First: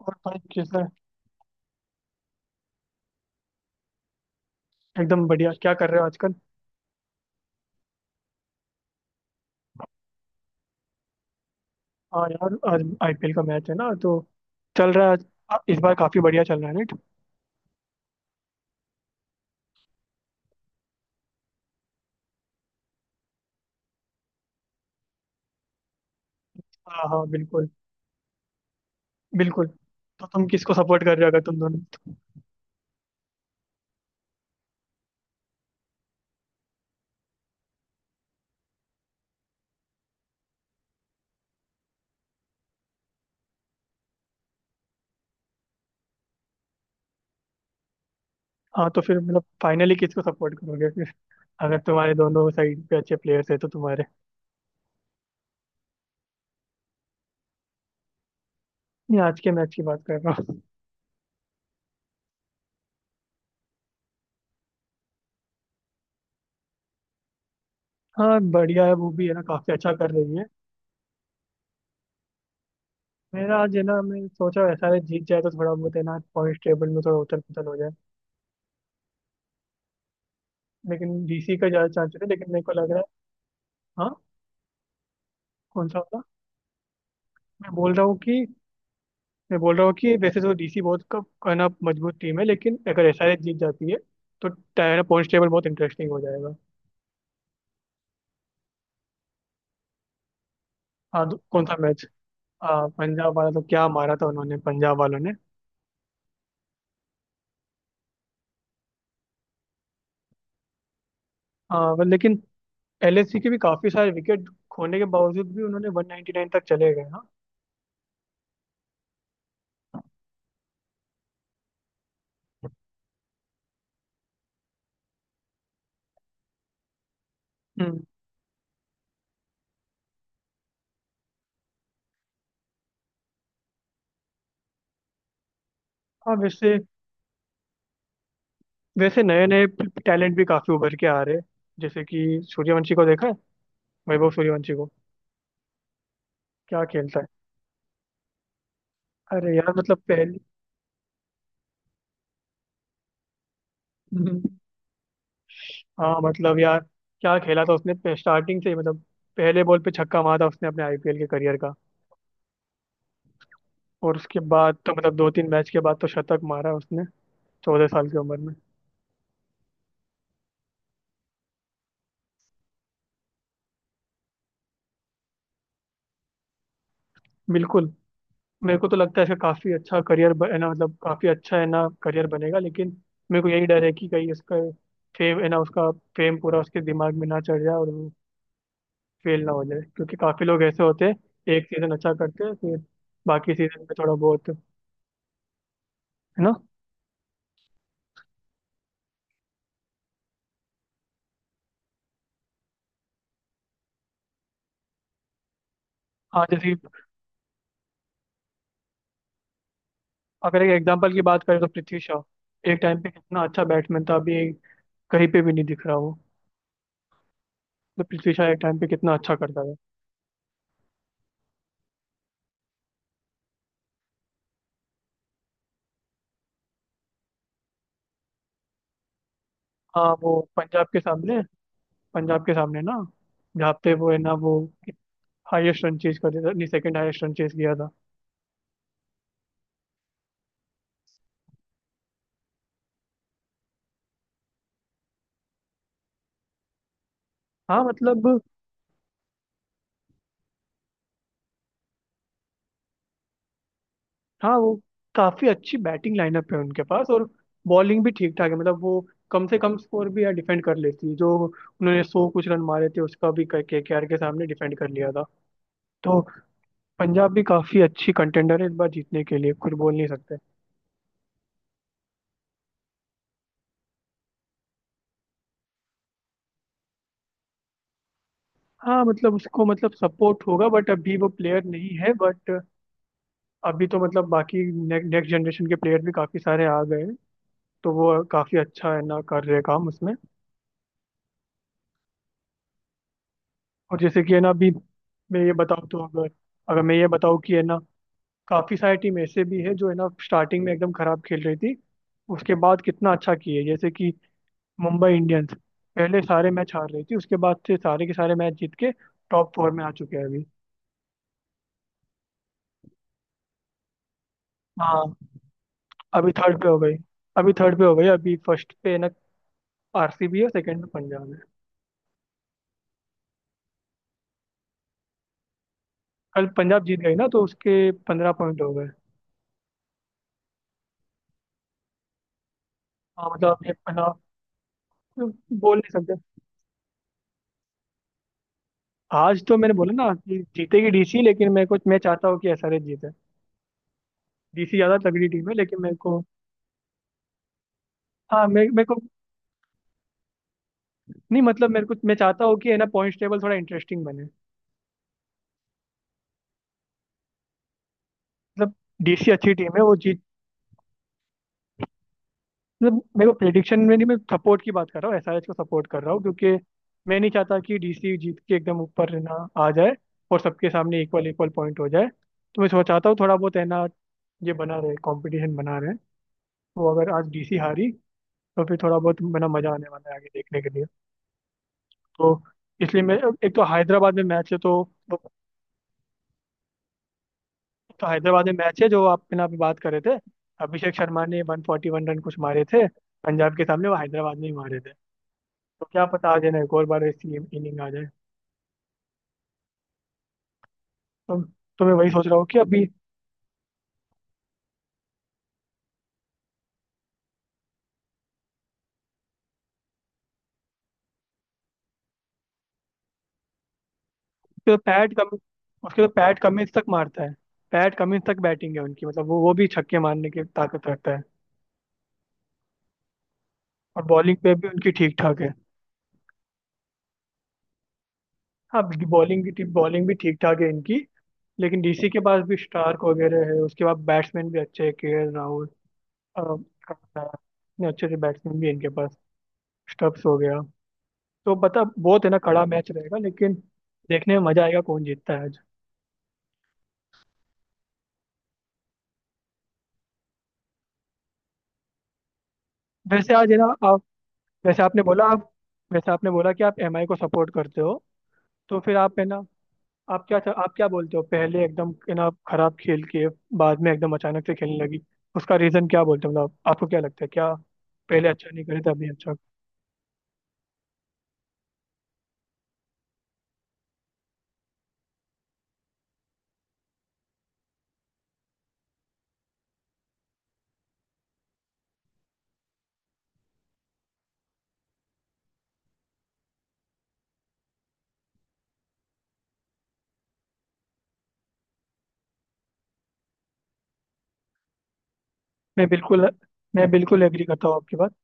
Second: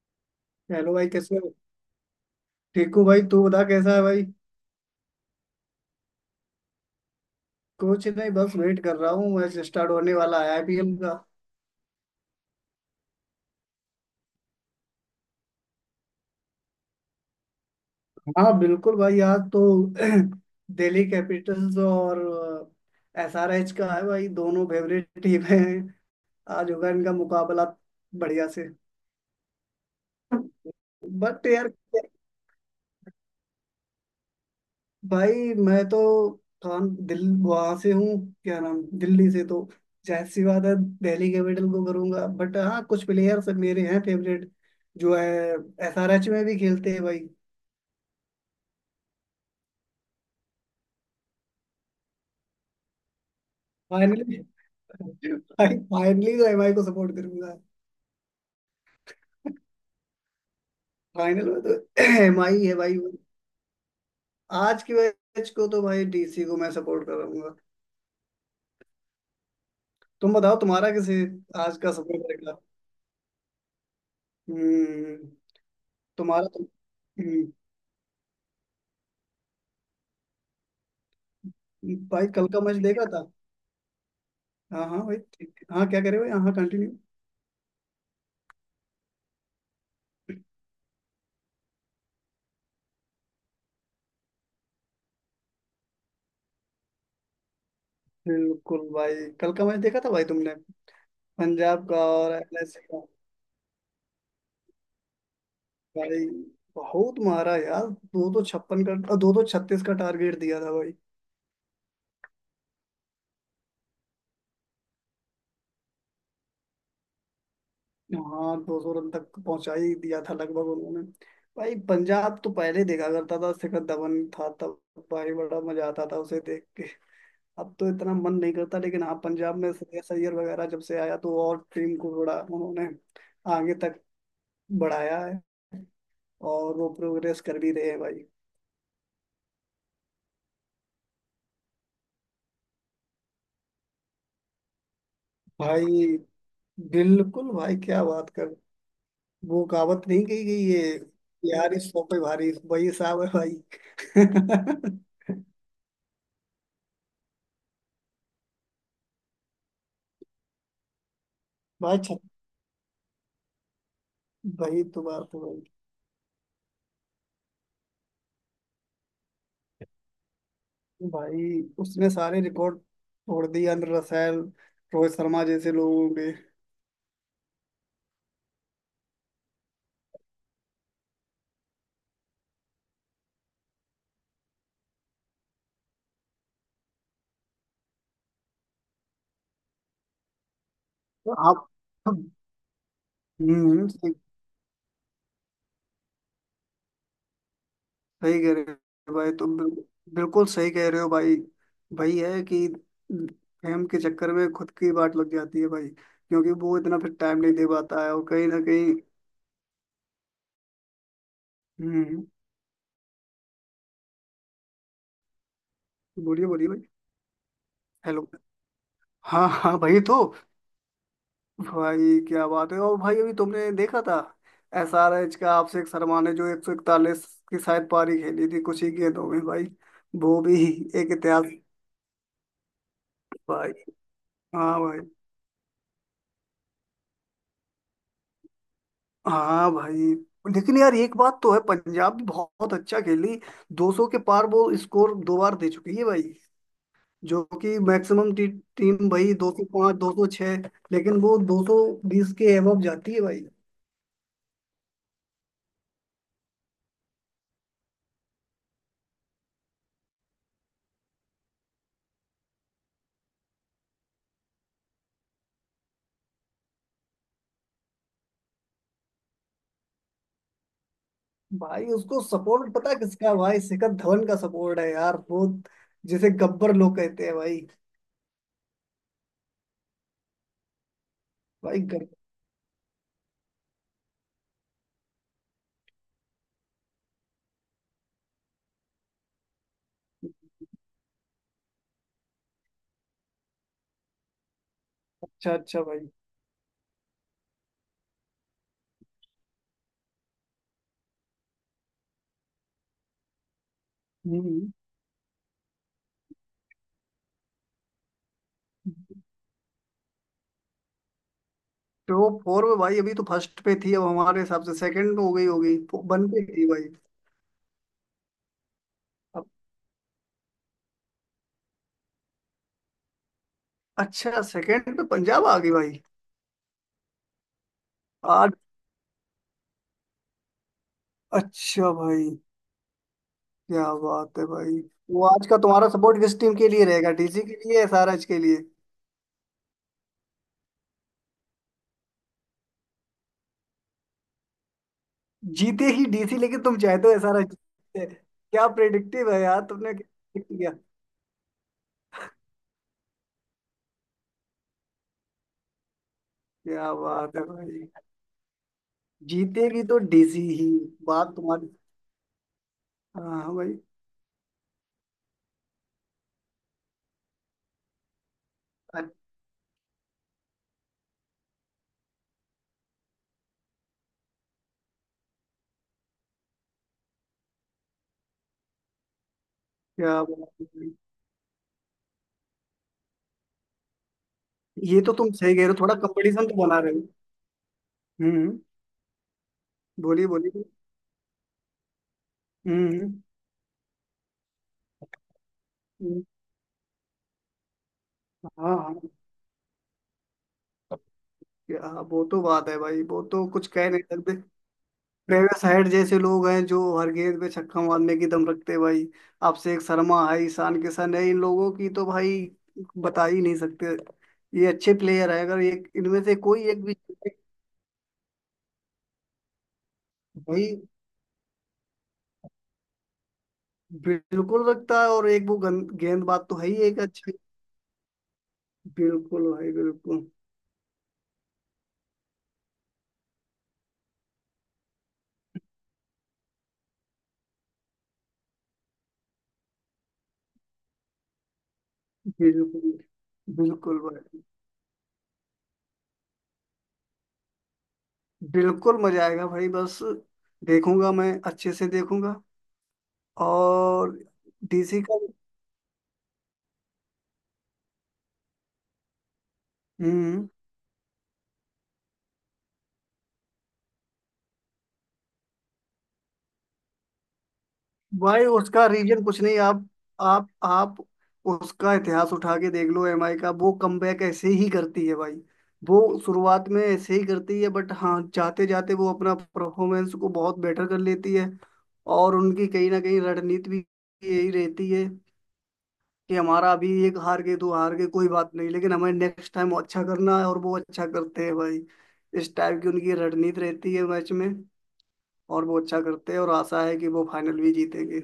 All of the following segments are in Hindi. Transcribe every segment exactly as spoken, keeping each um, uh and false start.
और भाई कैसा है। हेलो भाई, कैसे हो? ठीक हूँ भाई। तू बता कैसा है भाई? एकदम बढ़िया, क्या कर रहे हो आजकल। कुछ नहीं, बस वेट कर रहा हूँ। मैच स्टार्ट होने वाला है आईपीएल का। हाँ यार, आज आईपीएल का मैच है ना, तो चल रहा है आज। आ, इस बार काफी बढ़िया चल रहा है नेट। हाँ बिल्कुल भाई, आज तो दिल्ली कैपिटल्स और एसआरएच का है भाई। दोनों फेवरेट टीम है। आज होगा हाँ इनका हाँ मुकाबला बिल्कुल। बढ़िया से। बिल्कुल। तो तुम किसको सपोर्ट कर रहे हो, अगर बट तुम यार, दोनों। भाई मैं तो कान दिल वहां से हूँ, क्या नाम, दिल्ली से तो जाहिर सी बात है दिल्ली कैपिटल को करूंगा। बट हाँ कुछ प्लेयर्स मेरे हैं फेवरेट जो है एसआरएच में भी खेलते हैं भाई। हाँ तो फिर मतलब फाइनली किसको सपोर्ट करोगे फिर, अगर तुम्हारे दोनों साइड पे अच्छे प्लेयर्स है तो तुम्हारे। फाइनली भाई, फाइनली तो एमआई को सपोर्ट करूंगा। नहीं आज के मैच की बात कर रहा हूँ। फाइनल में तो एमआई है भाई। आज की मैच को तो भाई डीसी को मैं सपोर्ट करूंगा। हाँ बढ़िया है, वो भी है ना काफी अच्छा कर तुम रही है। बताओ तुम्हारा किसे आज का सपोर्ट करेगा? मेरा आज है ना, मैं सोचा ऐसा है जीत हम्म, जाए तो थोड़ा बहुत है ना तुम्हारा पॉइंट तो टेबल में थोड़ा उथल हम्म, पुथल हो जाए। लेकिन डीसी का ज्यादा चांस भाई है, कल लेकिन का मेरे को मैच लग रहा है। देखा? हाँ। हाँ हाँ भाई ठीक, हाँ कौन सा क्या करे वाला? भाई, हाँ हाँ कंटिन्यू। मैं बोल रहा हूँ कि मैं बोल रहा हूँ कि वैसे तो डीसी बहुत का कहना मजबूत टीम है, लेकिन अगर एसआरएच जीत जाती है तो टायर पॉइंट टेबल बहुत इंटरेस्टिंग हो जाएगा। बिल्कुल भाई, कल का मैच देखा था भाई तुमने? हाँ तो कौन सा पंजाब मैच। का और एलआईसी हाँ का। पंजाब वाला तो क्या मारा था उन्होंने, पंजाब वालों ने। भाई बहुत मारा यार, दो दो छप्पन का अ, दो दो छत्तीस का टारगेट दिया था भाई। हाँ पर लेकिन एलएससी के भी काफी सारे विकेट खोने के बावजूद भी उन्होंने वन नाइन्टी नाइन तक चले गए हाँ। हाँ दो सौ रन तक पहुंचा ही दिया था लगभग उन्होंने। भाई पंजाब तो पहले ही देखा करता था, शिखर धवन था तब भाई, बड़ा मजा आता था उसे देख के। अब तो हम्म इतना मन नहीं करता, लेकिन हाँ पंजाब में श्रेयस अय्यर वगैरह जब से आया तो और टीम को थोड़ा उन्होंने आगे तक बढ़ाया है, हाँ और वैसे। वो प्रोग्रेस कर भी रहे हैं भाई। वैसे नए नए टैलेंट भी काफी उभर के आ रहे हैं, जैसे कि सूर्यवंशी को देखा है, वैभव सूर्यवंशी को। भाई क्या खेलता है। बिल्कुल भाई, क्या बात कर! अरे वो यार मतलब कहावत नहीं पहले कही गई है यार, इस सौ पे भारी वही हिसाब है भाई। हाँ मतलब यार क्या खेला था उसने स्टार्टिंग से ही मतलब, पहले बॉल पे छक्का मारा था उसने अपने आईपीएल के करियर का, भाई छ- और उसके बाद भाई तो तो मतलब दो बात है तीन भाई। मैच के बाद तो शतक मारा उसने, चौदह साल की उम्र में। भाई उसने सारे रिकॉर्ड तोड़ दिए अंदर रसैल रोहित शर्मा जैसे लोगों के। बिल्कुल। मेरे को तो लगता है इसका काफी अच्छा करियर है ना, मतलब काफी अच्छा है ना करियर बनेगा, लेकिन मेरे को यही डर है कि कहीं इसका फेम है ना, उसका फेम पूरा उसके दिमाग में ना चढ़ जाए, और वो फेल ना हो जाए, क्योंकि काफी लोग ऐसे होते हैं एक आप सीजन अच्छा हम्म, करते हैं फिर बाकी सीजन में थोड़ा बहुत है ना। सही कह रहे हो भाई तुम, बिल्कुल बिल्कुल सही कह रहे हो भाई। भाई है कि फेम के चक्कर में खुद की बात लग जाती है भाई, हाँ क्योंकि जैसे वो कि इतना फिर टाइम नहीं दे पाता है और कहीं ना कहीं। अगर एक एग्जांपल की बात करें तो पृथ्वी शॉ हम्म, एक टाइम पे कितना अच्छा बैट्समैन था, अभी कहीं पे भी नहीं दिख रहा वो। बोलिए बोलिए भाई। तो हेलो। पृथ्वी शॉ एक टाइम पे कितना अच्छा हाँ करता था। हाँ भाई, तो भाई क्या बात है, और भाई अभी तुमने देखा था एस आर एच का आपसे शर्मा ने जो एक सौ इकतालीस की शायद पारी खेली थी कुछ ही गेंदों में भाई? हाँ वो वो भी पंजाब के एक सामने, इतिहास पंजाब के सामने ना, भाई। जहाँ पे वो है ना, वो हाँ भाई। हाईएस्ट रन चेज कर दिया था, नहीं सेकंड हाईएस्ट रन चेज किया था। हाँ भाई। लेकिन यार एक बात तो है, पंजाब भी बहुत अच्छा खेली। दो सौ के पार वो स्कोर दो बार दे चुकी है भाई, जो कि हाँ मैक्सिमम मतलब। टी, टीम भाई दो सौ पाँच दो सौ छह, लेकिन वो दो सौ बीस के एबव जाती है भाई। हाँ वो काफी अच्छी बैटिंग लाइनअप है उनके पास, और बॉलिंग भी ठीक ठाक है, मतलब वो कम से कम स्कोर भी यार डिफेंड कर लेती है, जो उन्होंने सौ कुछ रन मारे थे उसका भी के के आर के सामने डिफेंड कर लिया था। तो पंजाब भी काफी अच्छी कंटेंडर है इस बार जीतने के लिए, कुछ बोल नहीं सकते। भाई उसको सपोर्ट पता है किसका है भाई, शिखर धवन का सपोर्ट है यार, वो जिसे गब्बर लोग कहते हैं भाई। हाँ मतलब उसको मतलब सपोर्ट होगा, बट अभी वो प्लेयर भाई नहीं गब्बर। है, बट अभी तो मतलब बाकी नेक्स्ट जनरेशन के प्लेयर भी काफी सारे आ गए हैं, तो वो काफी अच्छा है ना कर रहे हैं काम उसमें। और जैसे कि है ना अभी मैं ये अच्छा अच्छा बताऊँ तो भाई। अगर अगर मैं ये बताऊँ कि है ना काफी सारी टीम ऐसे भी है जो है ना स्टार्टिंग में एकदम खराब खेल रही थी, उसके बाद कितना अच्छा किए, जैसे कि हम्म, मुंबई इंडियंस पहले सारे मैच हार रही थी, उसके बाद से सारे के सारे मैच जीत के टॉप फोर में आ चुके हैं अभी। तो फोर में भाई, अभी तो फर्स्ट पे थी, अब हमारे हिसाब से हाँ सेकंड हो गई होगी। वन अभी पे थर्ड थी पे हो भाई। गई। अभी थर्ड पे हो गई अभी फर्स्ट पे ना आरसीबी है, सेकंड में पंजाब है। अच्छा सेकंड पे पंजाब आ गई भाई? कल पंजाब जीत गई ना, तो उसके पंद्रह आज। पॉइंट हो गए। अच्छा भाई, हाँ मतलब ये क्या पंजाब बात है भाई। वो आज का बोल तुम्हारा नहीं सपोर्ट सकते। किस टीम के लिए रहेगा, डीसी के लिए, एसआरएच के लिए? आज तो मैंने बोला ना कि जीतेगी डीसी, लेकिन मैं को मैं चाहता हूँ कि एसआरएच जीते। डीसी ज्यादा तगड़ी टीम है लेकिन जीते मेरे ही को। डीसी, लेकिन तुम चाहते हो एसआरएच जीते? हाँ मे क्या मेरे को प्रेडिक्टिव है यार, तुमने क्या predict किया? नहीं मतलब, मेरे को मैं चाहता हूँ कि है ना पॉइंट टेबल थोड़ा इंटरेस्टिंग बने, क्या बात है भाई। मतलब डीसी अच्छी टीम है जीतेगी वो, तो डीसी ही बात तुम्हारी। मतलब हाँ मेरे को हाँ भाई। प्रिडिक्शन में नहीं, मैं सपोर्ट की बात कर रहा हूँ, एसआरएच को सपोर्ट कर रहा हूँ क्योंकि मैं नहीं चाहता कि डीसी जीत के एकदम ऊपर है ना आ जाए, और सबके सामने इक्वल इक्वल पॉइंट हो जाए। तो मैं चाहता हूँ थोड़ा बहुत है ना ये बना रहे, कंपटीशन बना रहे। तो अगर आज डीसी हारी तो फिर थोड़ा बहुत मेरा मजा आने वाला है अच्छा आगे बात देखने है के लिए। भाई। तो इसलिए मैं, एक तो हैदराबाद में मैच है तो, ये तो तुम सही कह रहे हो, थोड़ा कंपटीशन तो बना रहे हो। तो हैदराबाद में हम्म, मैच है, जो आप बिना पे बात कर रहे थे, बोलिए बोलिए। अभिषेक शर्मा ने वन फोर्टी वन रन कुछ मारे थे हम्म। पंजाब के सामने, वो हैदराबाद में ही मारे थे, तो क्या हम्म, पता आज है ना एक और बार ऐसी इनिंग आ जाए। हाँ हाँ। तो, तो मैं या, वही वो सोच रहा तो हूँ कि बात है अभी। भाई, वो तो कुछ कह नहीं सकते। ट्रेविस हेड जैसे लोग हैं जो हर गेंद पे छक्का मारने की दम रखते हैं भाई। अभिषेक शर्मा है, ईशान किशन है, इन लोगों की तो भाई बता ही नहीं सकते। ये उसके तो अच्छे पैट कम प्लेयर है, अगर ये उसके तो इनमें से पैट कोई कमिंस तक एक भी मारता है, पैट कमिंस तक बैटिंग है उनकी, मतलब वो वो भी छक्के मारने की भाई ताकत रखता है, और बॉलिंग पे भी बिल्कुल उनकी रखता है। ठीक और ठाक एक है। वो गंद- गेंदबाज तो है ही एक अच्छी। हाँ बॉलिंग बिल्कुल की भाई बॉलिंग भी बिल्कुल। ठीक ठाक है इनकी। लेकिन डीसी के पास भी स्टार्क वगैरह है, उसके बाद बैट्समैन भी अच्छे हैं, के एल राहुल, अ, इतने अच्छे से बैट्समैन भी है इनके पास, स्टब्स हो गया। तो बता बहुत है ना कड़ा मैच बिल्कुल। रहेगा, लेकिन बिल्कुल देखने भाई में मजा आएगा कौन जीतता है आज। बिल्कुल मजा आएगा भाई, बस देखूंगा, मैं अच्छे से देखूंगा। वैसे आज है ना आप, और जैसे डीसी आपने का। बोला आप जैसे आपने बोला कि आप एमआई को सपोर्ट करते हो, तो फिर आप है ना, आप क्या हम्म। आप क्या बोलते हो, पहले एकदम है ना खराब खेल के बाद में एकदम अचानक से खेलने लगी, उसका रीजन क्या बोलते हो, मतलब आपको क्या लगता है क्या पहले भाई अच्छा नहीं करे उसका थे अभी रीजन अच्छा। कुछ नहीं, आप आप आप उसका इतिहास उठा के देख लो एमआई का, वो कमबैक ऐसे ही करती है भाई। वो शुरुआत में ऐसे ही करती है, बट हाँ जाते जाते वो अपना परफॉर्मेंस को बहुत बेटर कर लेती है। और उनकी कहीं ना कहीं रणनीति भी यही रहती है कि हमारा अभी एक हार गए तो हार गए, कोई बात नहीं, लेकिन हमें नेक्स्ट टाइम अच्छा करना है, और वो अच्छा करते हैं भाई। इस टाइप की उनकी रणनीति रहती है मैच में, और वो मैं अच्छा बिल्कुल करते हैं, और आशा मैं है कि बिल्कुल वो एग्री फाइनल करता भी हूँ आपकी बात जीतेंगे।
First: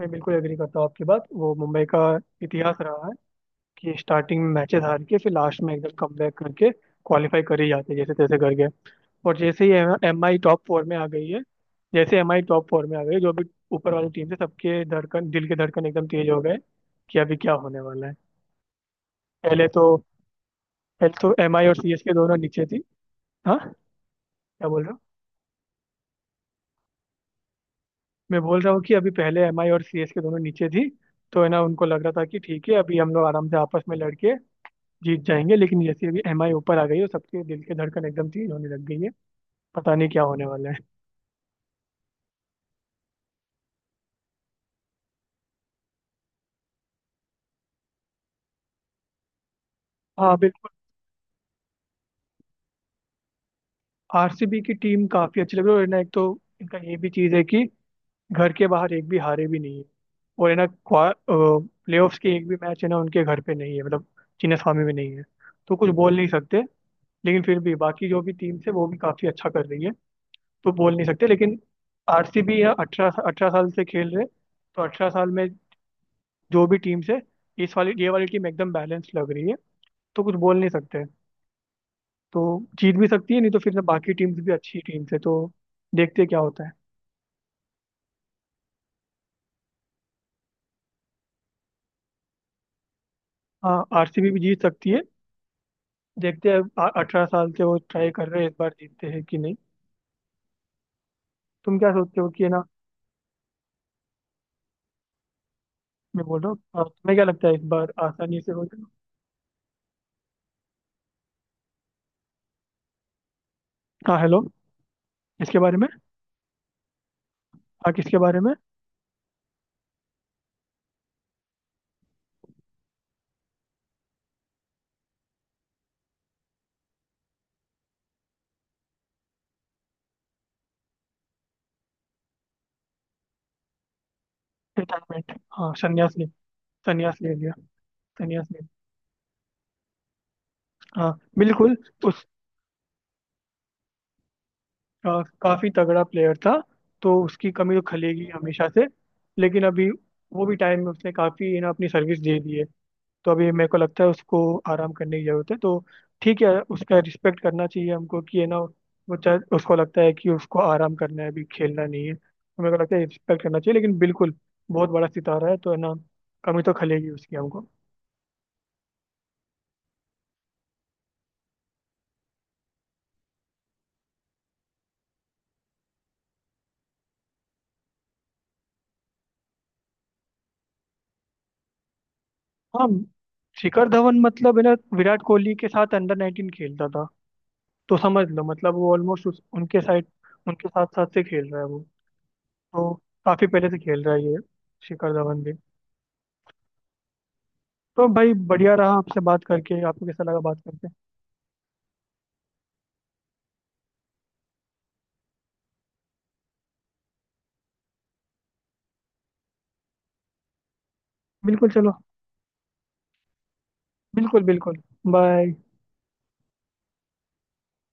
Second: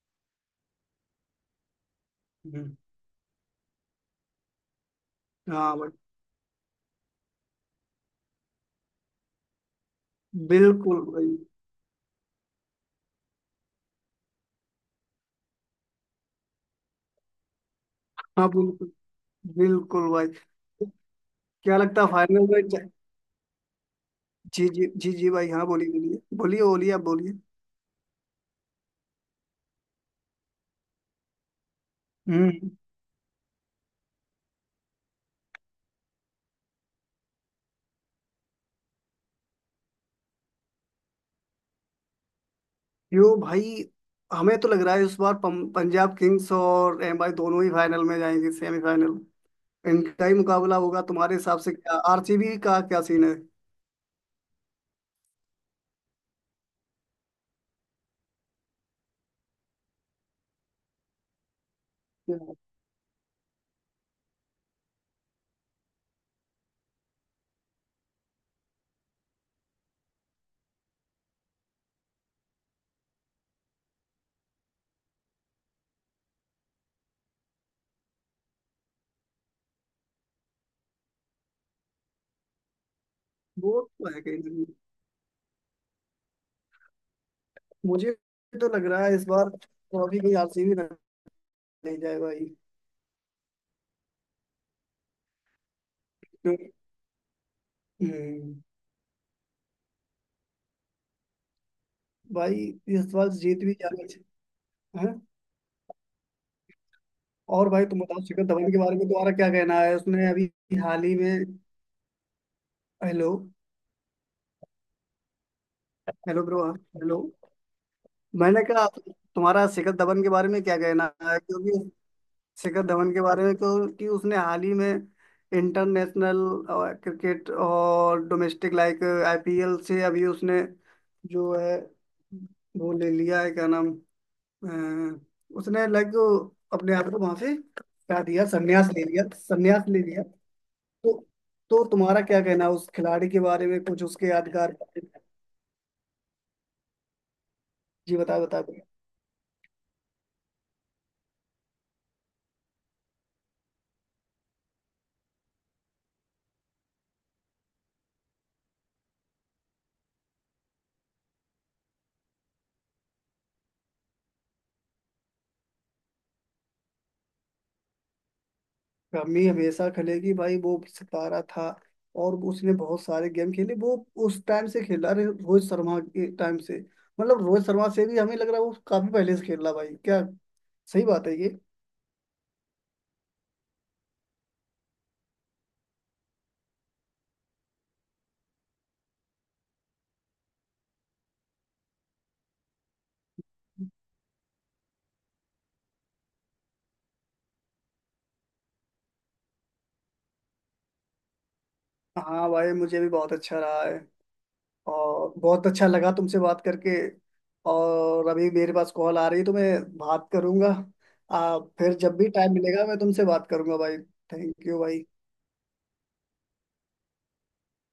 मैं बिल्कुल एग्री करता हूँ आपकी बात, वो मुंबई का हम्म। इतिहास रहा है कि स्टार्टिंग में मैचेस हार के फिर लास्ट में हाँ एकदम भाई। कमबैक करके क्वालिफाई कर ही जाते हैं, जैसे तैसे करके। और जैसे ही एम आई टॉप फोर में बिल्कुल आ गई भाई। है, जैसे एम आई टॉप फोर में आ गई है, जो भी ऊपर वाली टीम थी सबके धड़कन, दिल के धड़कन एकदम तेज हो गए कि अभी क्या होने वाला है। हाँ बिल्कुल। पहले तो बिल्कुल भाई, पहले तो एम आई और क्या सी एस लगता है के दोनों फाइनल में नीचे ज- थी। हाँ क्या जी बोल जी रहा हूँ। जी जी भाई, हाँ बोलिए बोलिए बोलिए बोलिए, आप बोलिए। मैं बोल रहा हूँ कि अभी पहले एम आई और सी एस के दोनों नीचे थी, तो है ना उनको लग रहा था कि ठीक हम्म। है अभी हम लोग आराम से आपस में लड़के जीत जाएंगे, लेकिन जैसे अभी एम आई ऊपर आ गई है तो सबके दिल के धड़कन एकदम तेज होने लग गई है, पता नहीं क्या होने वाला है। यो भाई, हमें तो लग रहा है इस बार पं- पंजाब किंग्स और एमआई दोनों ही फाइनल में जाएंगे, सेमीफाइनल इनका ही हाँ बिल्कुल। मुकाबला होगा। तुम्हारे हिसाब से क्या आरसीबी का क्या सीन है? आरसीबी की टीम काफी अच्छी लग रही है, और है ना एक तो इनका ये भी चीज है कि घर के बाहर एक भी हारे भी नहीं है, और है ना प्लेऑफ्स के एक क्या? भी मैच है ना उनके घर पे नहीं है, मतलब चिन्नास्वामी में नहीं है, तो कुछ बोल नहीं सकते, लेकिन फिर भी बाकी जो भी टीम्स है वो भी काफी अच्छा कर रही है, तो बोल नहीं सकते लेकिन। आरसीबी या अठारह अठारह साल से खेल रहे, तो अठारह साल में जो भी टीम्स है, इस वाली ये वाली टीम एकदम बैलेंस लग रही है तो कुछ बोल नहीं सकते। तो जीत भी सकती है, नहीं तो वो फिर ना बाकी तो है कहीं टीम्स ना भी कहीं। अच्छी टीम्स है तो देखते हैं क्या होता है। मुझे तो लग रहा है इस बार ट्रॉफी कहीं आरसीबी नहीं जाए भाई। हाँ आरसीबी भी जीत सकती है, देखते हैं, अठारह साल के वो ट्राई कर रहे हैं हम्म, इस बार जीतते हैं कि नहीं। तुम क्या सोचते हो कि है भाई ना, ये सवाल जीत भी जाना चाहिए। हैं? मैं बोल रहा हूँ अ, तुम्हें क्या लगता है इस और भाई बार तुम बताओ आसानी शिखर से हो धवन के जाएगा। बारे में तुम्हारा क्या कहना है, उसने अभी हाल ही में? हेलो। हाँ हेलो। इसके बारे में। हेलो ब्रो, हाँ, हेलो। हाँ किसके बारे में। मैंने कहा तुम्हारा शिखर धवन के बारे में क्या कहना है, क्योंकि शिखर धवन के बारे में, क्योंकि उसने हाल ही में इंटरनेशनल क्रिकेट और डोमेस्टिक लाइक आईपीएल से अभी उसने जो है वो ले लिया है, क्या नाम, अ, रिटायरमेंट। हाँ उसने लाइक संन्यास ले अपने आप संन्यास को ले वहां से लिया हटा दिया, संन्यास ले संन्यास ले लिया, संन्यास ले लिया। लिया। हाँ तो बिल्कुल। तो तुम्हारा उस क्या कहना है उस खिलाड़ी के बारे में, कुछ उसके यादगार? अ, काफी तगड़ा प्लेयर था तो उसकी कमी तो जी खलेगी बता बता। हमेशा से, लेकिन अभी वो भी टाइम में उसने काफी है ना अपनी सर्विस दे दी है, तो अभी मेरे को लगता है उसको आराम करने की जरूरत है तो ठीक है, उसका रिस्पेक्ट करना चाहिए हमको कि है ना वो चाहे, उसको लगता है कि उसको आराम करना है अभी खेलना नहीं है, तो मेरे को लगता है रिस्पेक्ट करना चाहिए, लेकिन बिल्कुल बहुत बड़ा सितारा है तो है ना कमी तो खलेगी उसकी हमको। कमी हमेशा खलेगी भाई, वो सितारा था और उसने बहुत सारे गेम खेले। वो उस टाइम से खेला रहे रोहित शर्मा के टाइम से, मतलब रोहित शर्मा से भी हमें लग रहा है वो काफी पहले से खेल रहा भाई, क्या सही बात है ये? हाँ शिखर धवन मतलब है ना विराट कोहली के साथ अंडर नाइनटीन खेलता था, तो समझ लो मतलब वो ऑलमोस्ट उनके साइड उनके साथ साथ से खेल रहा है वो, तो काफी पहले से खेल रहा है ये शिखर धवन भी। तो भाई बढ़िया रहा आपसे बात करके, आपको कैसा लगा बात करके। हाँ भाई, मुझे भी बहुत अच्छा रहा है और बहुत अच्छा लगा तुमसे बात करके। और अभी मेरे पास कॉल आ रही है तो मैं बात करूंगा। आ, बिल्कुल चलो, फिर जब भी टाइम मिलेगा मैं तुमसे बात करूंगा भाई। बिल्कुल थैंक यू बिल्कुल। भाई। बाय।